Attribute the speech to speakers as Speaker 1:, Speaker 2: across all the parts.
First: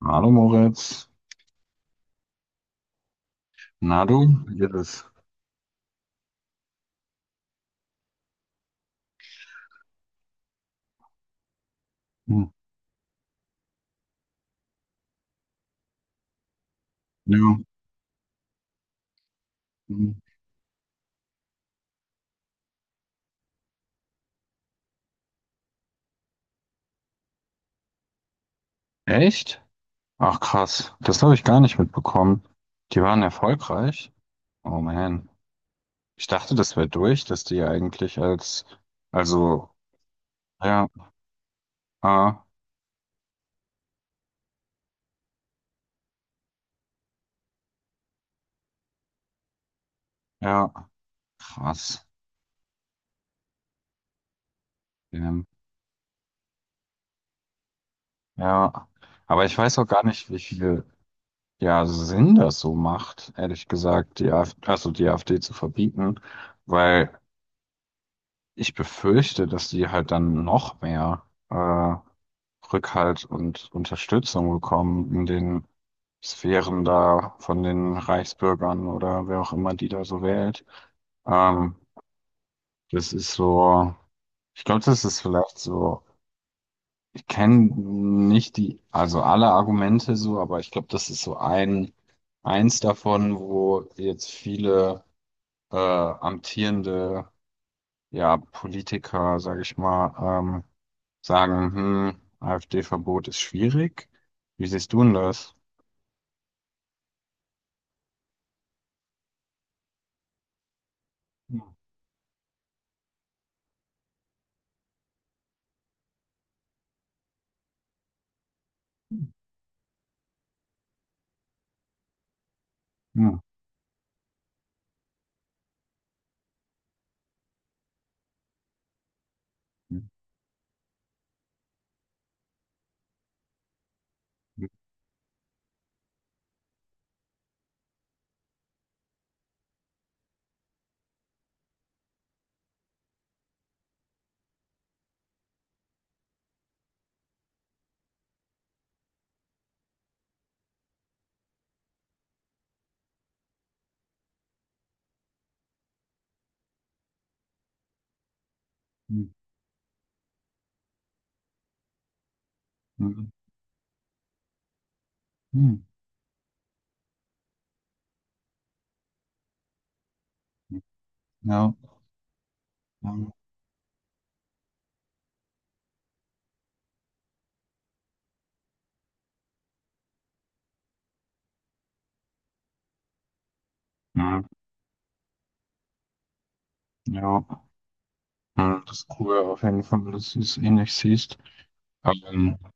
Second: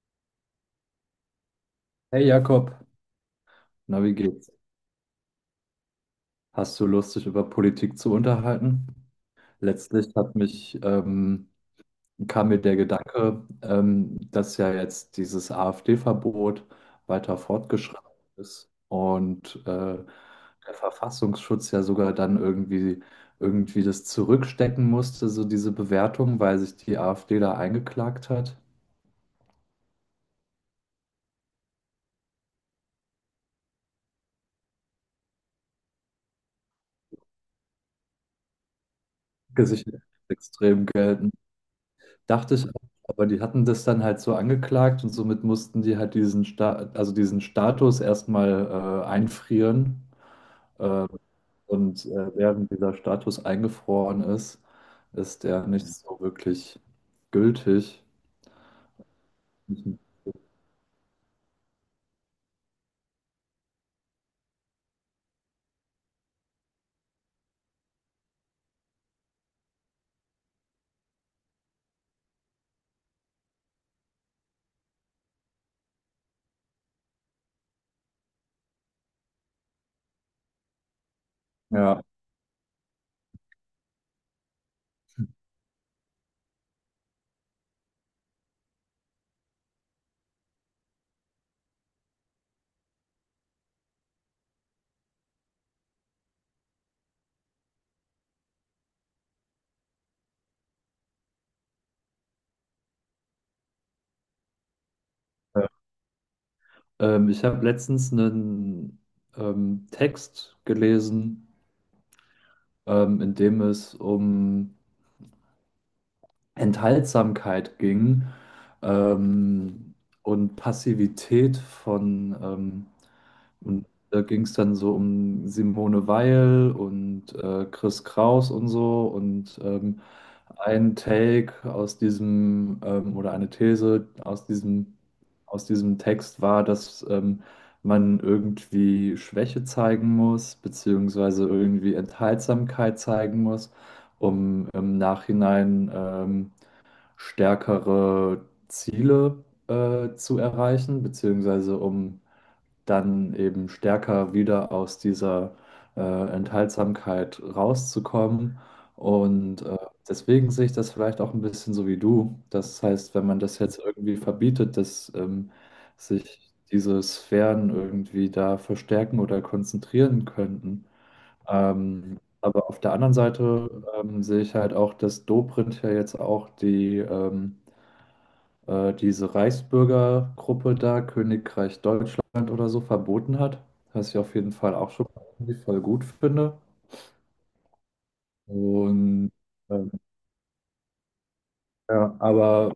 Speaker 1: Hallo Moritz.
Speaker 2: Hey Jakob, na
Speaker 1: Na
Speaker 2: wie
Speaker 1: du,
Speaker 2: geht's?
Speaker 1: wie geht es?
Speaker 2: Hast du Lust, dich über Politik zu unterhalten? Letztlich hat mich,
Speaker 1: Hm.
Speaker 2: kam mir der Gedanke, dass ja jetzt dieses AfD-Verbot weiter
Speaker 1: Ja.
Speaker 2: fortgeschritten ist und
Speaker 1: Hm.
Speaker 2: der Verfassungsschutz ja sogar dann irgendwie das zurückstecken musste, so diese Bewertung, weil sich die AfD da eingeklagt hat.
Speaker 1: Echt? Ach krass, das habe ich gar nicht mitbekommen. Die waren erfolgreich? Oh man. Ich dachte, das wäre durch, dass die eigentlich als, also,
Speaker 2: Gesichert extrem
Speaker 1: ja,
Speaker 2: Geld.
Speaker 1: ah,
Speaker 2: Dachte ich auch, aber die hatten das dann halt so angeklagt und somit mussten die halt diesen Sta also diesen Status erstmal einfrieren.
Speaker 1: ja,
Speaker 2: Äh, und
Speaker 1: krass.
Speaker 2: äh, während dieser Status eingefroren ist, ist
Speaker 1: Ähm,
Speaker 2: der nicht so wirklich gültig.
Speaker 1: ja, aber ich weiß auch gar nicht, wie viel, ja, Sinn das so macht, ehrlich gesagt, die AfD, also die AfD zu verbieten, weil ich befürchte, dass die halt dann noch mehr, äh, Rückhalt und Unterstützung bekommen in den Sphären da von den Reichsbürgern oder wer auch immer die da so wählt. Ähm,
Speaker 2: Ja.
Speaker 1: Das ist so, ich glaube, das ist vielleicht so, ich kenne nicht die, also alle Argumente so, aber ich glaube, das ist so ein, eins davon, wo jetzt viele amtierende, ja, Politiker, sage ich mal, ähm, sagen, AfD-Verbot ist schwierig. Wie siehst du denn das?
Speaker 2: äh, ich habe letztens einen Text gelesen, in dem es um Enthaltsamkeit ging,
Speaker 1: Hm.
Speaker 2: ähm, und Passivität von
Speaker 1: Hm.
Speaker 2: und da ging es dann so um Simone Weil und Chris Kraus und so. Und ein Take aus diesem, oder eine These aus diesem Text war, dass man irgendwie Schwäche zeigen muss, beziehungsweise irgendwie Enthaltsamkeit zeigen muss, um im Nachhinein stärkere Ziele zu erreichen, beziehungsweise um dann eben stärker wieder aus dieser Enthaltsamkeit rauszukommen. Und deswegen sehe ich das vielleicht auch ein bisschen so wie du. Das heißt, wenn
Speaker 1: Hm.
Speaker 2: man das jetzt irgendwie verbietet, dass
Speaker 1: Hm.
Speaker 2: sich diese Sphären irgendwie da verstärken oder konzentrieren könnten.
Speaker 1: Ja,
Speaker 2: Aber auf der anderen
Speaker 1: ähm,
Speaker 2: Seite sehe ich halt auch, dass Dobrindt ja jetzt auch die diese Reichsbürgergruppe da, Königreich Deutschland oder so, verboten hat, was ich auf
Speaker 1: hm.
Speaker 2: jeden Fall auch schon irgendwie voll gut finde.
Speaker 1: Ja, hm. Das ist
Speaker 2: Und
Speaker 1: cool auf jeden
Speaker 2: ähm,
Speaker 1: Fall, dass du es ähnlich siehst.
Speaker 2: ja,
Speaker 1: Ähm,
Speaker 2: aber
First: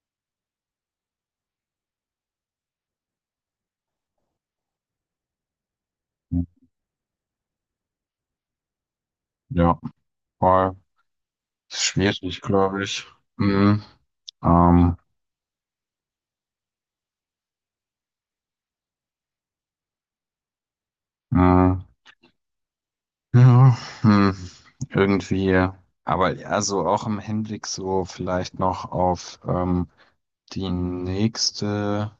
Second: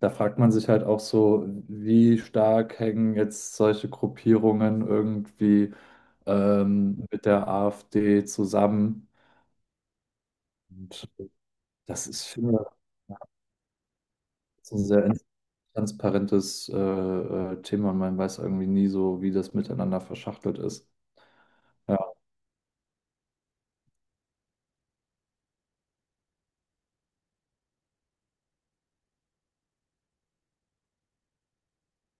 Speaker 2: da fragt man sich halt auch so, wie stark hängen jetzt solche Gruppierungen irgendwie mit der AfD zusammen.
Speaker 1: ja, war
Speaker 2: Und das ist,
Speaker 1: schwierig,
Speaker 2: finde
Speaker 1: glaube ich.
Speaker 2: ich,
Speaker 1: Hm.
Speaker 2: so ein
Speaker 1: Ähm,
Speaker 2: sehr transparentes Thema und man weiß irgendwie nie so, wie das miteinander verschachtelt ist.
Speaker 1: hm.
Speaker 2: Ja.
Speaker 1: Ja, hm. Irgendwie, aber ja, so auch im Hinblick so vielleicht noch auf die nächste,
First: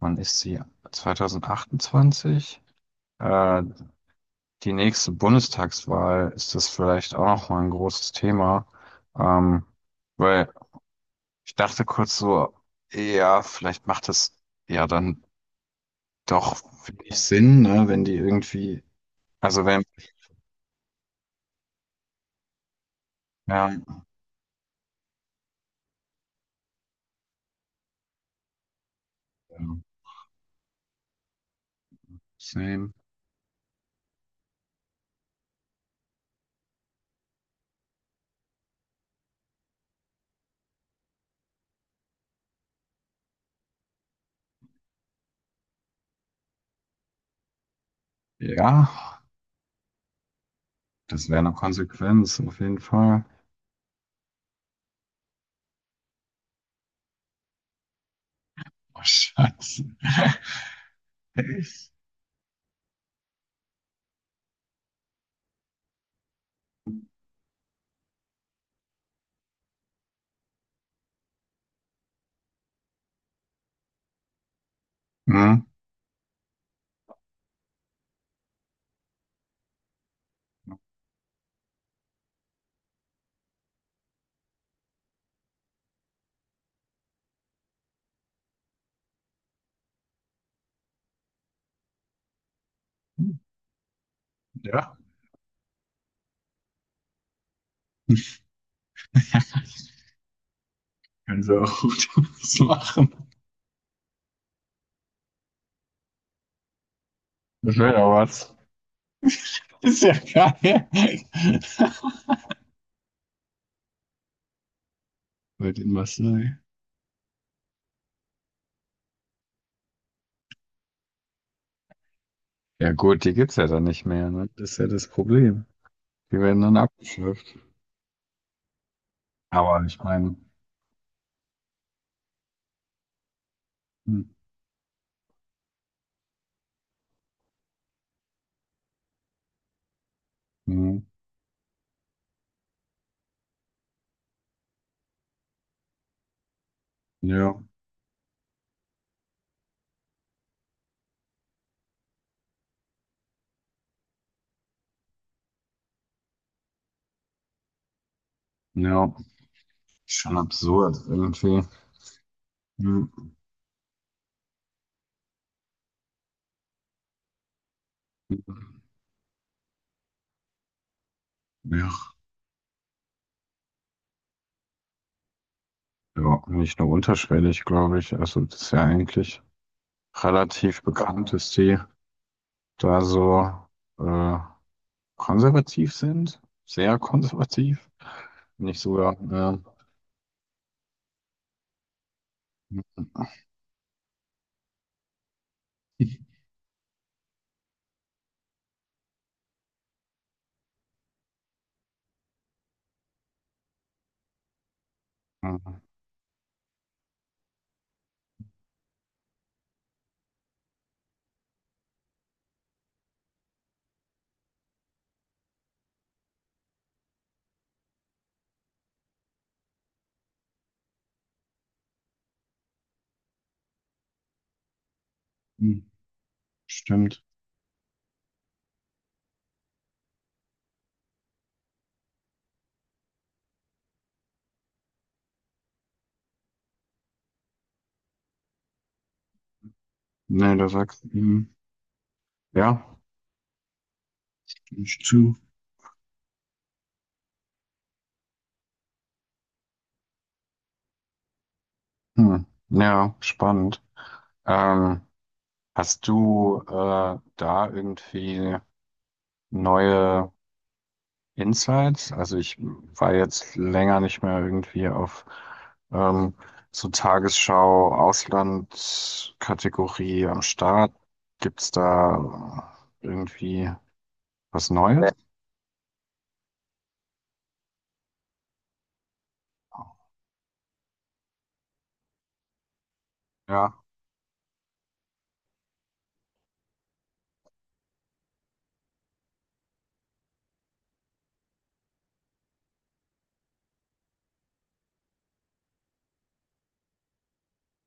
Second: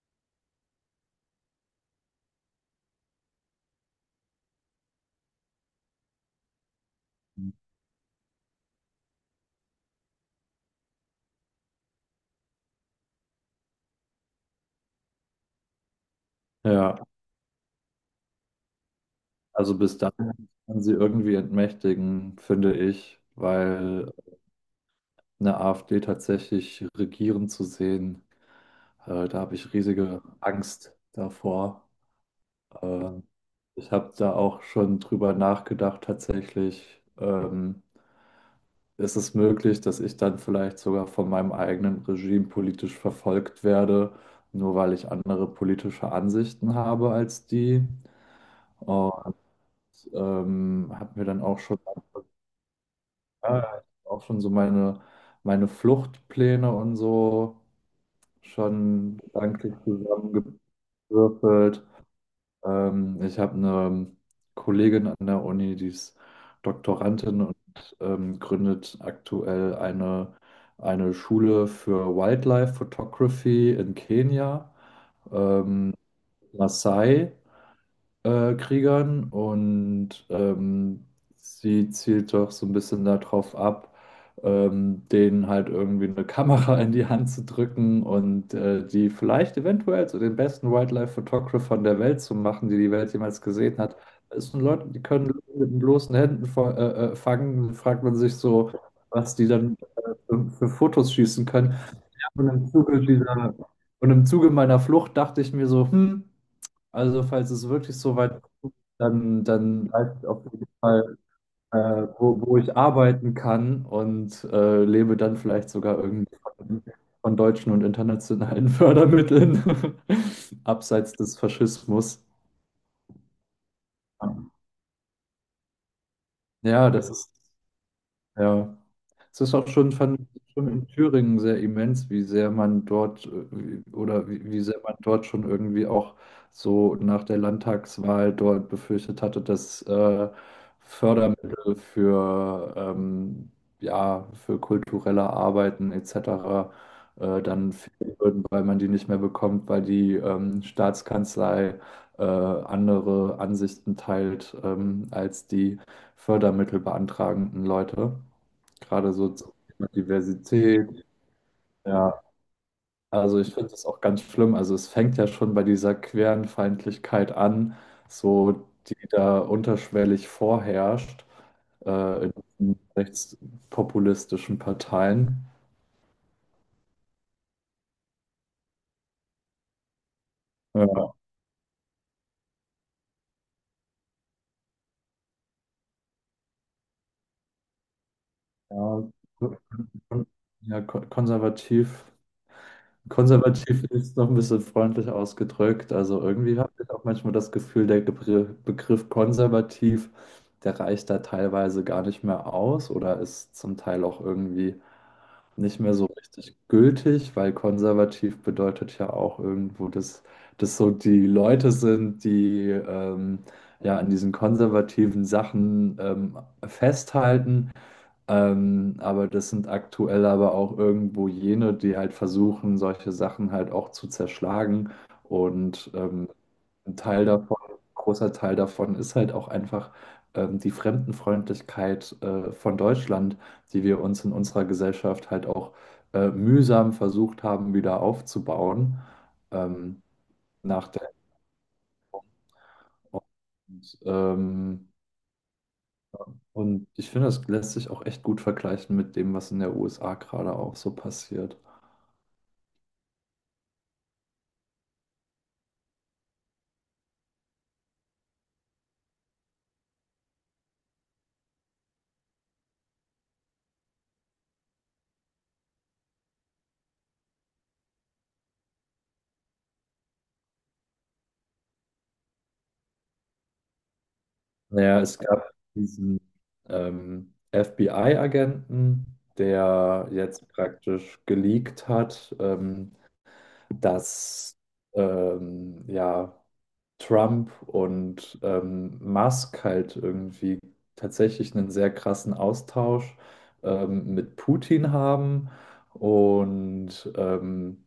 Speaker 1: wann ist sie? 2028? Äh, Die nächste Bundestagswahl ist das vielleicht auch noch mal ein großes Thema, ähm, weil ich dachte kurz so, ja, vielleicht macht es ja dann doch
Speaker 2: Ja.
Speaker 1: wenig Sinn, ne, wenn die irgendwie, also
Speaker 2: Also
Speaker 1: wenn,
Speaker 2: bis dahin kann sie irgendwie entmächtigen, finde ich,
Speaker 1: ja,
Speaker 2: weil eine AfD tatsächlich regieren zu sehen, da habe
Speaker 1: ja,
Speaker 2: ich riesige Angst davor.
Speaker 1: same,
Speaker 2: Ähm, ich habe da auch schon drüber nachgedacht, tatsächlich, ist es möglich, dass ich dann vielleicht sogar von meinem eigenen Regime politisch verfolgt werde, nur weil ich andere politische Ansichten habe als die.
Speaker 1: ja,
Speaker 2: Und habe mir
Speaker 1: das wäre
Speaker 2: dann
Speaker 1: eine
Speaker 2: auch schon
Speaker 1: Konsequenz auf jeden Fall.
Speaker 2: ja, auch schon so meine Fluchtpläne und so
Speaker 1: Oh,
Speaker 2: schon gedanklich
Speaker 1: Scheiße.
Speaker 2: zusammengewürfelt. Ich habe eine Kollegin an der Uni, die ist Doktorandin und gründet aktuell eine Schule für Wildlife Photography in Kenia,
Speaker 1: Hm,
Speaker 2: ähm, Maasai Kriegern und sie zielt doch so ein bisschen darauf ab, denen halt irgendwie eine Kamera in die Hand zu drücken und die vielleicht eventuell zu den besten Wildlife-Photographern der Welt zu machen, die die Welt jemals gesehen hat. Es sind Leute,
Speaker 1: ja,
Speaker 2: die können mit den bloßen Händen fangen. Dann fragt man sich so, was die dann für Fotos
Speaker 1: können
Speaker 2: schießen
Speaker 1: sie
Speaker 2: können.
Speaker 1: auch gut
Speaker 2: Ja. Und
Speaker 1: was
Speaker 2: im Zuge
Speaker 1: machen.
Speaker 2: dieser, und im Zuge meiner Flucht dachte ich mir so, hm, also falls es
Speaker 1: Das wäre
Speaker 2: wirklich
Speaker 1: ja
Speaker 2: so weit,
Speaker 1: was.
Speaker 2: dann
Speaker 1: Ist ja
Speaker 2: weiß ich auf jeden
Speaker 1: geil.
Speaker 2: Fall, äh, wo ich arbeiten kann und lebe dann vielleicht
Speaker 1: Weil die
Speaker 2: sogar irgendwie
Speaker 1: Masse,
Speaker 2: von deutschen und internationalen Fördermitteln, abseits des Faschismus.
Speaker 1: ja gut, die gibt's ja dann nicht mehr, ne? Das ist ja das Problem. Die werden dann
Speaker 2: Ja, das ist,
Speaker 1: abgeschafft.
Speaker 2: ja. Es ist auch
Speaker 1: Aber
Speaker 2: schon,
Speaker 1: ich
Speaker 2: fand
Speaker 1: meine,
Speaker 2: ich, schon in Thüringen sehr immens, wie sehr man dort äh, wie-
Speaker 1: hm,
Speaker 2: oder wie, wie sehr man dort schon irgendwie auch so nach der Landtagswahl dort befürchtet hatte, dass
Speaker 1: hm,
Speaker 2: Fördermittel für, ja, für kulturelle Arbeiten etc.
Speaker 1: ja,
Speaker 2: Dann fehlen würden, weil man die nicht mehr bekommt, weil die Staatskanzlei andere Ansichten teilt, als die Fördermittelbeantragenden Leute. Gerade
Speaker 1: ja,
Speaker 2: so zum Thema
Speaker 1: schon absurd
Speaker 2: Diversität.
Speaker 1: irgendwie.
Speaker 2: Ja,
Speaker 1: Hm,
Speaker 2: also ich finde das auch ganz schlimm. Also es fängt ja schon bei dieser queeren Feindlichkeit an,
Speaker 1: hm,
Speaker 2: so die da unterschwellig vorherrscht
Speaker 1: Ja,
Speaker 2: in diesen rechtspopulistischen Parteien.
Speaker 1: ja, nicht nur unterschwellig, glaube ich. Also das ist ja eigentlich relativ
Speaker 2: Ja,
Speaker 1: bekannt, dass die da so äh, konservativ sind, sehr konservativ.
Speaker 2: ja,
Speaker 1: Nicht sogar, ja.
Speaker 2: kon- konservativ.
Speaker 1: Ja.
Speaker 2: Konservativ ist noch ein bisschen freundlich ausgedrückt. Also
Speaker 1: Hm,
Speaker 2: irgendwie habe ich auch manchmal das Gefühl, der Begriff konservativ, der reicht da teilweise gar nicht mehr aus oder ist zum Teil auch irgendwie nicht
Speaker 1: hm,
Speaker 2: mehr so richtig gültig, weil konservativ bedeutet ja auch irgendwo, dass das so die Leute sind, die ja an diesen konservativen Sachen festhalten, aber das sind aktuell aber auch irgendwo jene, die halt versuchen, solche Sachen halt auch zu zerschlagen.
Speaker 1: hm,
Speaker 2: Und ein
Speaker 1: Stimmt.
Speaker 2: Teil davon, ein großer Teil davon ist halt auch einfach die Fremdenfreundlichkeit von Deutschland, die wir uns in unserer Gesellschaft halt auch mühsam versucht haben, wieder aufzubauen. Ähm,
Speaker 1: Nee, da
Speaker 2: nach
Speaker 1: sagst
Speaker 2: der
Speaker 1: du, ja,
Speaker 2: und, ähm,
Speaker 1: nicht zu.
Speaker 2: und ich finde, das lässt sich auch echt gut vergleichen mit dem, was in der USA gerade auch so passiert.
Speaker 1: Hm. Ja, spannend. Ähm, Hast du da irgendwie neue Insights? Also ich war jetzt länger nicht mehr irgendwie auf ähm, so Tagesschau, Auslandkategorie am Start. Gibt's da irgendwie was
Speaker 2: Naja,
Speaker 1: Neues?
Speaker 2: es gab diesen FBI-Agenten, der jetzt praktisch geleakt hat,
Speaker 1: Ja,
Speaker 2: dass ja Trump und Musk halt irgendwie tatsächlich einen sehr krassen Austausch mit Putin haben und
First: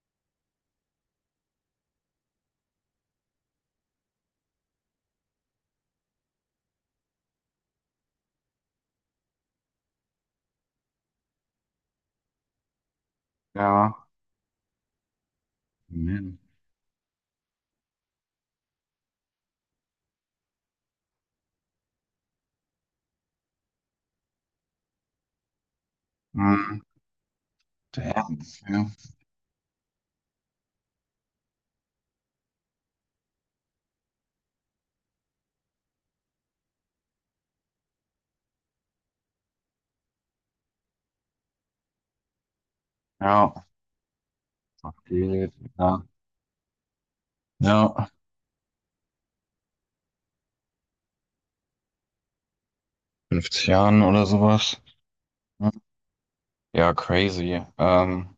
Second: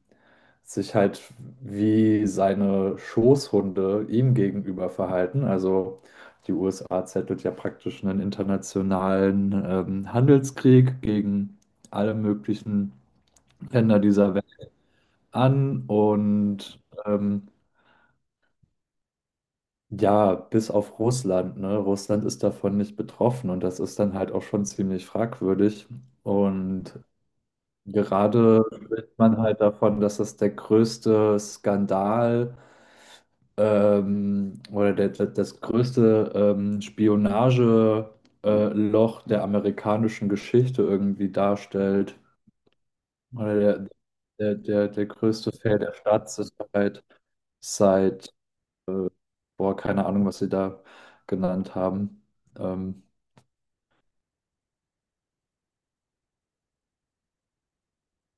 Speaker 2: sich halt wie seine Schoßhunde ihm gegenüber verhalten. Also die USA zettelt ja praktisch einen internationalen Handelskrieg gegen alle möglichen
Speaker 1: ja.
Speaker 2: Länder dieser Welt an
Speaker 1: Man.
Speaker 2: und ja, bis auf Russland, ne? Russland ist davon nicht betroffen und das ist dann halt auch schon ziemlich fragwürdig.
Speaker 1: Hm.
Speaker 2: Und
Speaker 1: Damn.
Speaker 2: gerade
Speaker 1: Ja.
Speaker 2: spricht man halt davon, dass das der größte Skandal das größte Spionage, Loch der amerikanischen Geschichte irgendwie darstellt.
Speaker 1: Ja,
Speaker 2: Oder der, der, der,
Speaker 1: das
Speaker 2: der größte
Speaker 1: geht.
Speaker 2: Fehler der
Speaker 1: Ja.
Speaker 2: Staatssicherheit
Speaker 1: Ja,
Speaker 2: seit, boah, keine Ahnung, was sie da genannt haben. Ähm,
Speaker 1: 50 Jahren oder sowas. Hm. Ja, crazy.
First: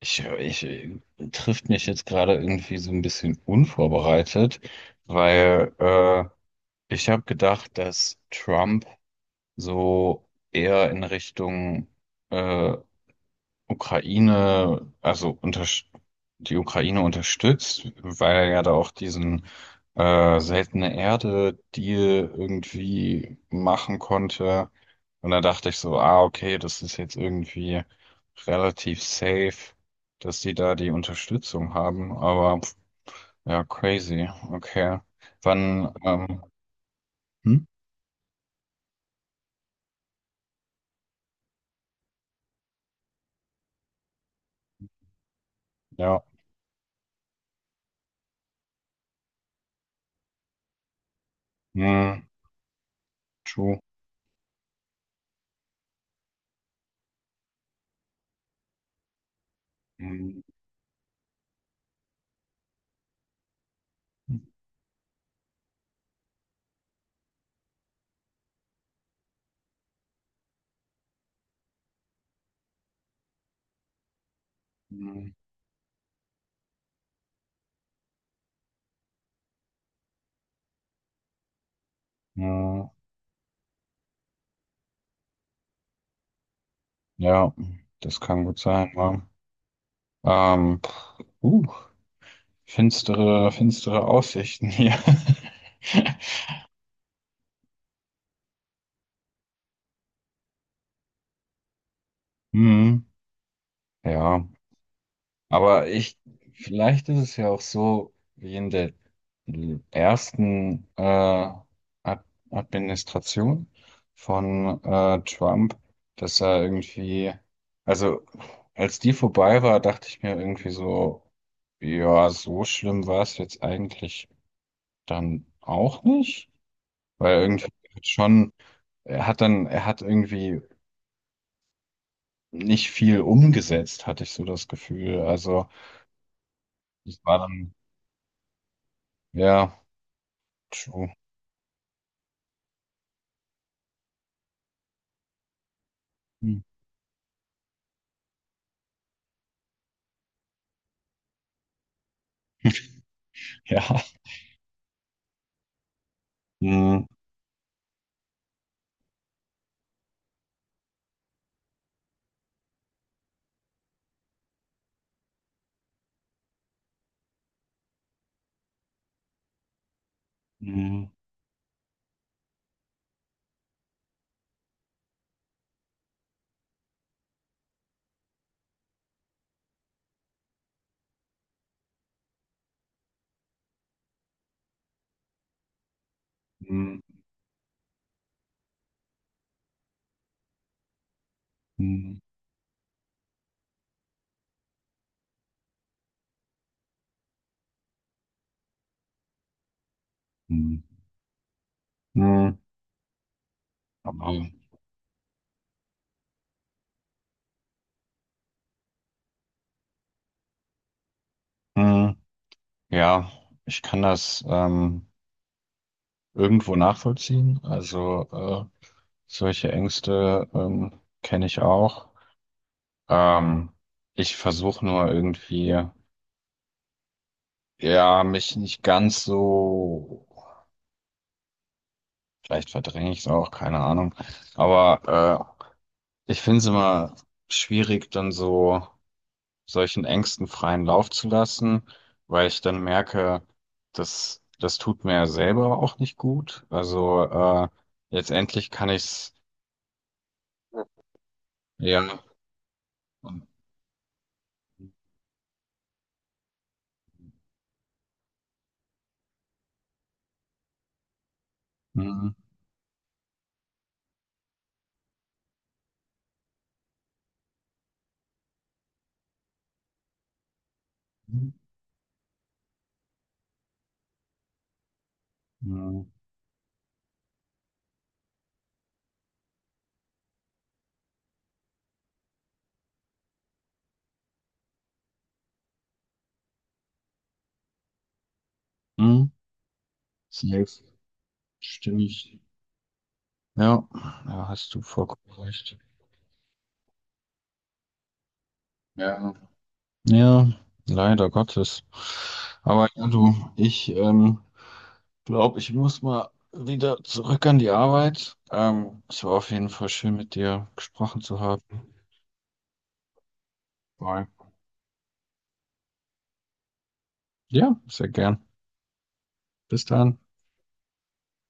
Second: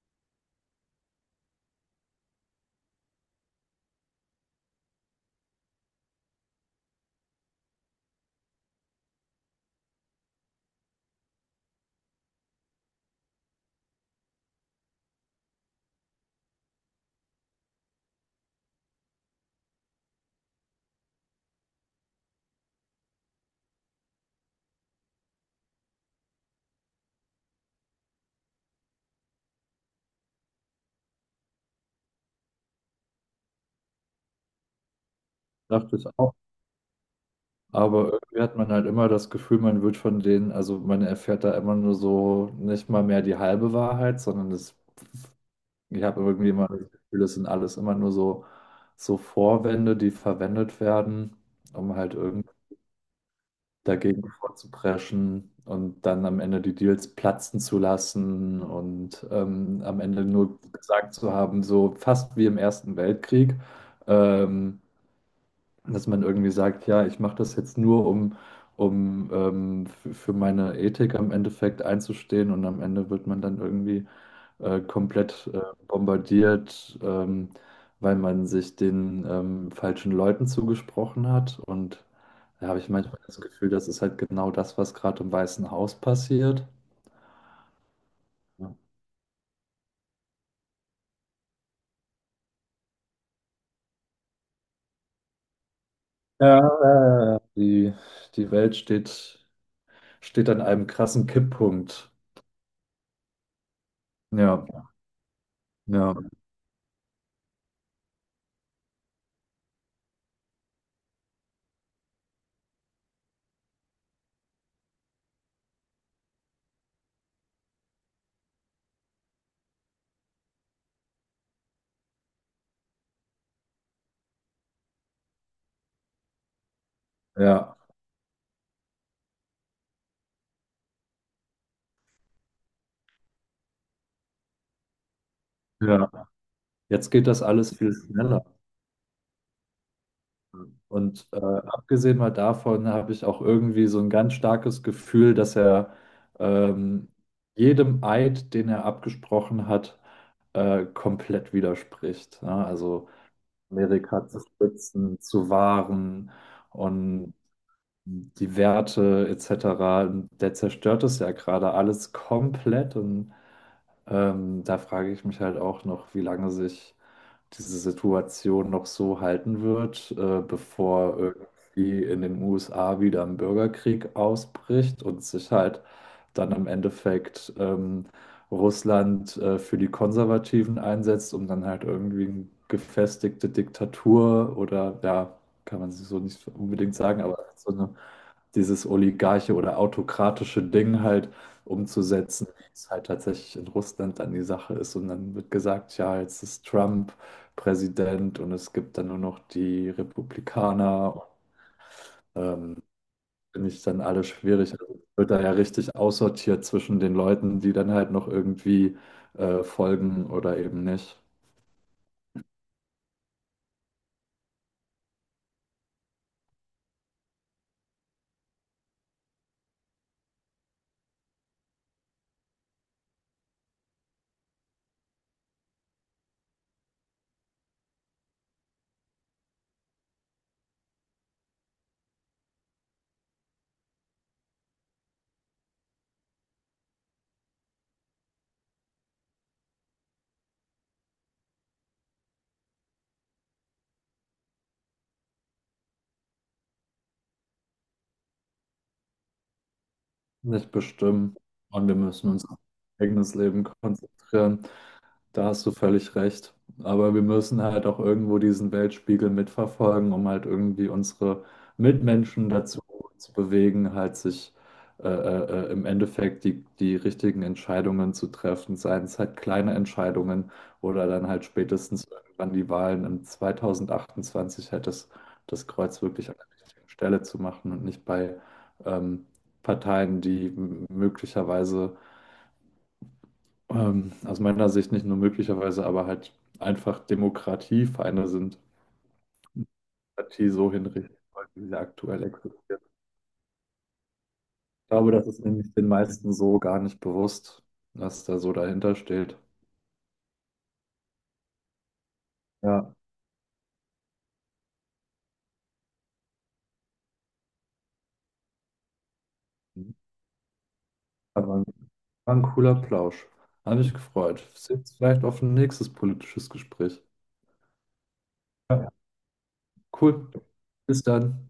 Speaker 1: Ich, ich Trifft mich jetzt gerade irgendwie so ein bisschen unvorbereitet, weil ich habe gedacht, dass Trump so eher in Richtung äh, Ukraine, also unter, die Ukraine unterstützt, weil er ja da auch diesen seltene Erde-Deal irgendwie machen konnte. Und da dachte ich so, ah, okay, das ist jetzt irgendwie relativ safe, dass die da die Unterstützung haben. Aber pf, ja, crazy. Okay. Wann,
Speaker 2: dachte ich auch.
Speaker 1: hm?
Speaker 2: Aber irgendwie hat man halt immer das Gefühl, man wird von denen, also man erfährt da immer nur so nicht mal mehr die halbe Wahrheit, sondern das, ich habe
Speaker 1: Ja,
Speaker 2: irgendwie immer das Gefühl, das sind alles immer nur so, so Vorwände, die verwendet werden, um halt
Speaker 1: hm,
Speaker 2: irgendwie
Speaker 1: true.
Speaker 2: dagegen vorzupreschen und dann am Ende die Deals platzen zu lassen und am Ende
Speaker 1: Hm,
Speaker 2: nur gesagt zu haben, so fast wie im Ersten Weltkrieg, ähm, dass man irgendwie sagt, ja, ich mache das jetzt nur, um, um für meine Ethik am Endeffekt einzustehen und am Ende wird man dann irgendwie
Speaker 1: hm,
Speaker 2: komplett bombardiert, weil man sich den falschen Leuten zugesprochen hat. Und da habe ich
Speaker 1: hm,
Speaker 2: manchmal das Gefühl, das ist halt genau das, was gerade im Weißen Haus passiert.
Speaker 1: ja, das kann gut
Speaker 2: Ja,
Speaker 1: sein, ja. Ähm, uh, Finstere, finstere Aussichten hier.
Speaker 2: ja, ja. Die Welt steht an einem krassen Kipppunkt.
Speaker 1: Hm, ja,
Speaker 2: Ja,
Speaker 1: aber
Speaker 2: ja,
Speaker 1: ich, vielleicht ist es ja auch so wie in der ersten Ad Administration von Trump, dass er irgendwie, also als die vorbei war, dachte ich mir irgendwie so, ja, so schlimm war es jetzt eigentlich dann auch nicht, weil irgendwie
Speaker 2: ja,
Speaker 1: schon. Er hat irgendwie nicht viel umgesetzt, hatte ich so das Gefühl. Also,
Speaker 2: ja. Jetzt
Speaker 1: das
Speaker 2: geht
Speaker 1: war
Speaker 2: das
Speaker 1: dann,
Speaker 2: alles viel schneller.
Speaker 1: ja, true.
Speaker 2: Und abgesehen mal davon habe ich auch irgendwie so ein ganz starkes Gefühl, dass er
Speaker 1: Hm.
Speaker 2: ähm, jedem Eid, den er abgesprochen hat, komplett widerspricht. Ne? Also
Speaker 1: Ja.
Speaker 2: Amerika zu schützen, zu wahren
Speaker 1: Hm,
Speaker 2: und die Werte etc. Der zerstört es ja gerade alles komplett. Und da frage ich mich halt auch noch, wie lange sich diese Situation noch so halten wird,
Speaker 1: hm,
Speaker 2: bevor irgendwie in den USA wieder ein Bürgerkrieg ausbricht und sich halt dann im Endeffekt Russland für die Konservativen einsetzt, um dann halt irgendwie eine gefestigte Diktatur oder ja, kann man so nicht unbedingt
Speaker 1: hm,
Speaker 2: sagen, aber so eine, dieses oligarche oder autokratische Ding halt
Speaker 1: hm,
Speaker 2: umzusetzen, wie es halt tatsächlich in Russland dann die Sache ist. Und dann wird gesagt, ja, jetzt ist Trump Präsident und es gibt dann nur noch die
Speaker 1: hm,
Speaker 2: Republikaner.
Speaker 1: hm.
Speaker 2: Ähm, finde ich dann alles
Speaker 1: Aber,
Speaker 2: schwierig. Also es wird da ja richtig aussortiert zwischen den Leuten, die dann halt noch irgendwie folgen oder eben nicht,
Speaker 1: hm, ja, ich kann das irgendwo nachvollziehen. Also, solche Ängste kenne ich auch. Ähm, Ich versuche nur irgendwie, ja, mich nicht ganz so. Vielleicht verdränge ich es auch, keine Ahnung. Aber ich finde es immer schwierig, dann so solchen Ängsten freien Lauf zu lassen, weil ich dann merke, das tut mir ja selber auch nicht gut. Also letztendlich kann ich's
Speaker 2: nicht bestimmen. Und wir
Speaker 1: ja.
Speaker 2: müssen uns auf unser eigenes Leben konzentrieren. Da hast du völlig recht. Aber wir müssen halt auch irgendwo diesen Weltspiegel mitverfolgen, um halt irgendwie unsere
Speaker 1: Mhm.
Speaker 2: Mitmenschen dazu zu bewegen, halt sich im Endeffekt die richtigen Entscheidungen zu treffen, seien es halt kleine Entscheidungen oder dann halt spätestens irgendwann die Wahlen im 2028 das Kreuz
Speaker 1: Mhm.
Speaker 2: wirklich an der richtigen Stelle zu machen und nicht bei ähm, Parteien, die möglicherweise, aus meiner Sicht nicht nur möglicherweise, aber halt einfach Demokratiefeinde sind.
Speaker 1: Mhm.
Speaker 2: Demokratie so
Speaker 1: Safe.
Speaker 2: hinrichten wollen, wie sie
Speaker 1: Stimme
Speaker 2: aktuell existiert.
Speaker 1: Ja, da hast du
Speaker 2: Ich glaube,
Speaker 1: vollkommen
Speaker 2: das ist nämlich
Speaker 1: recht.
Speaker 2: den meisten so gar nicht bewusst, was da so dahinter
Speaker 1: Ja.
Speaker 2: steht.
Speaker 1: Ja, leider Gottes.
Speaker 2: Ja,
Speaker 1: Aber ja, du, ich glaube, ich muss mal wieder zurück an die Arbeit. Es war auf jeden Fall schön, mit dir gesprochen zu
Speaker 2: aber
Speaker 1: haben.
Speaker 2: ein, war ein cooler Plausch. Hat mich
Speaker 1: Bye.
Speaker 2: gefreut. Bis jetzt vielleicht auf ein nächstes politisches Gespräch.
Speaker 1: Ja, sehr gern.
Speaker 2: Ja.
Speaker 1: Bis dann.
Speaker 2: Cool. Bis dann.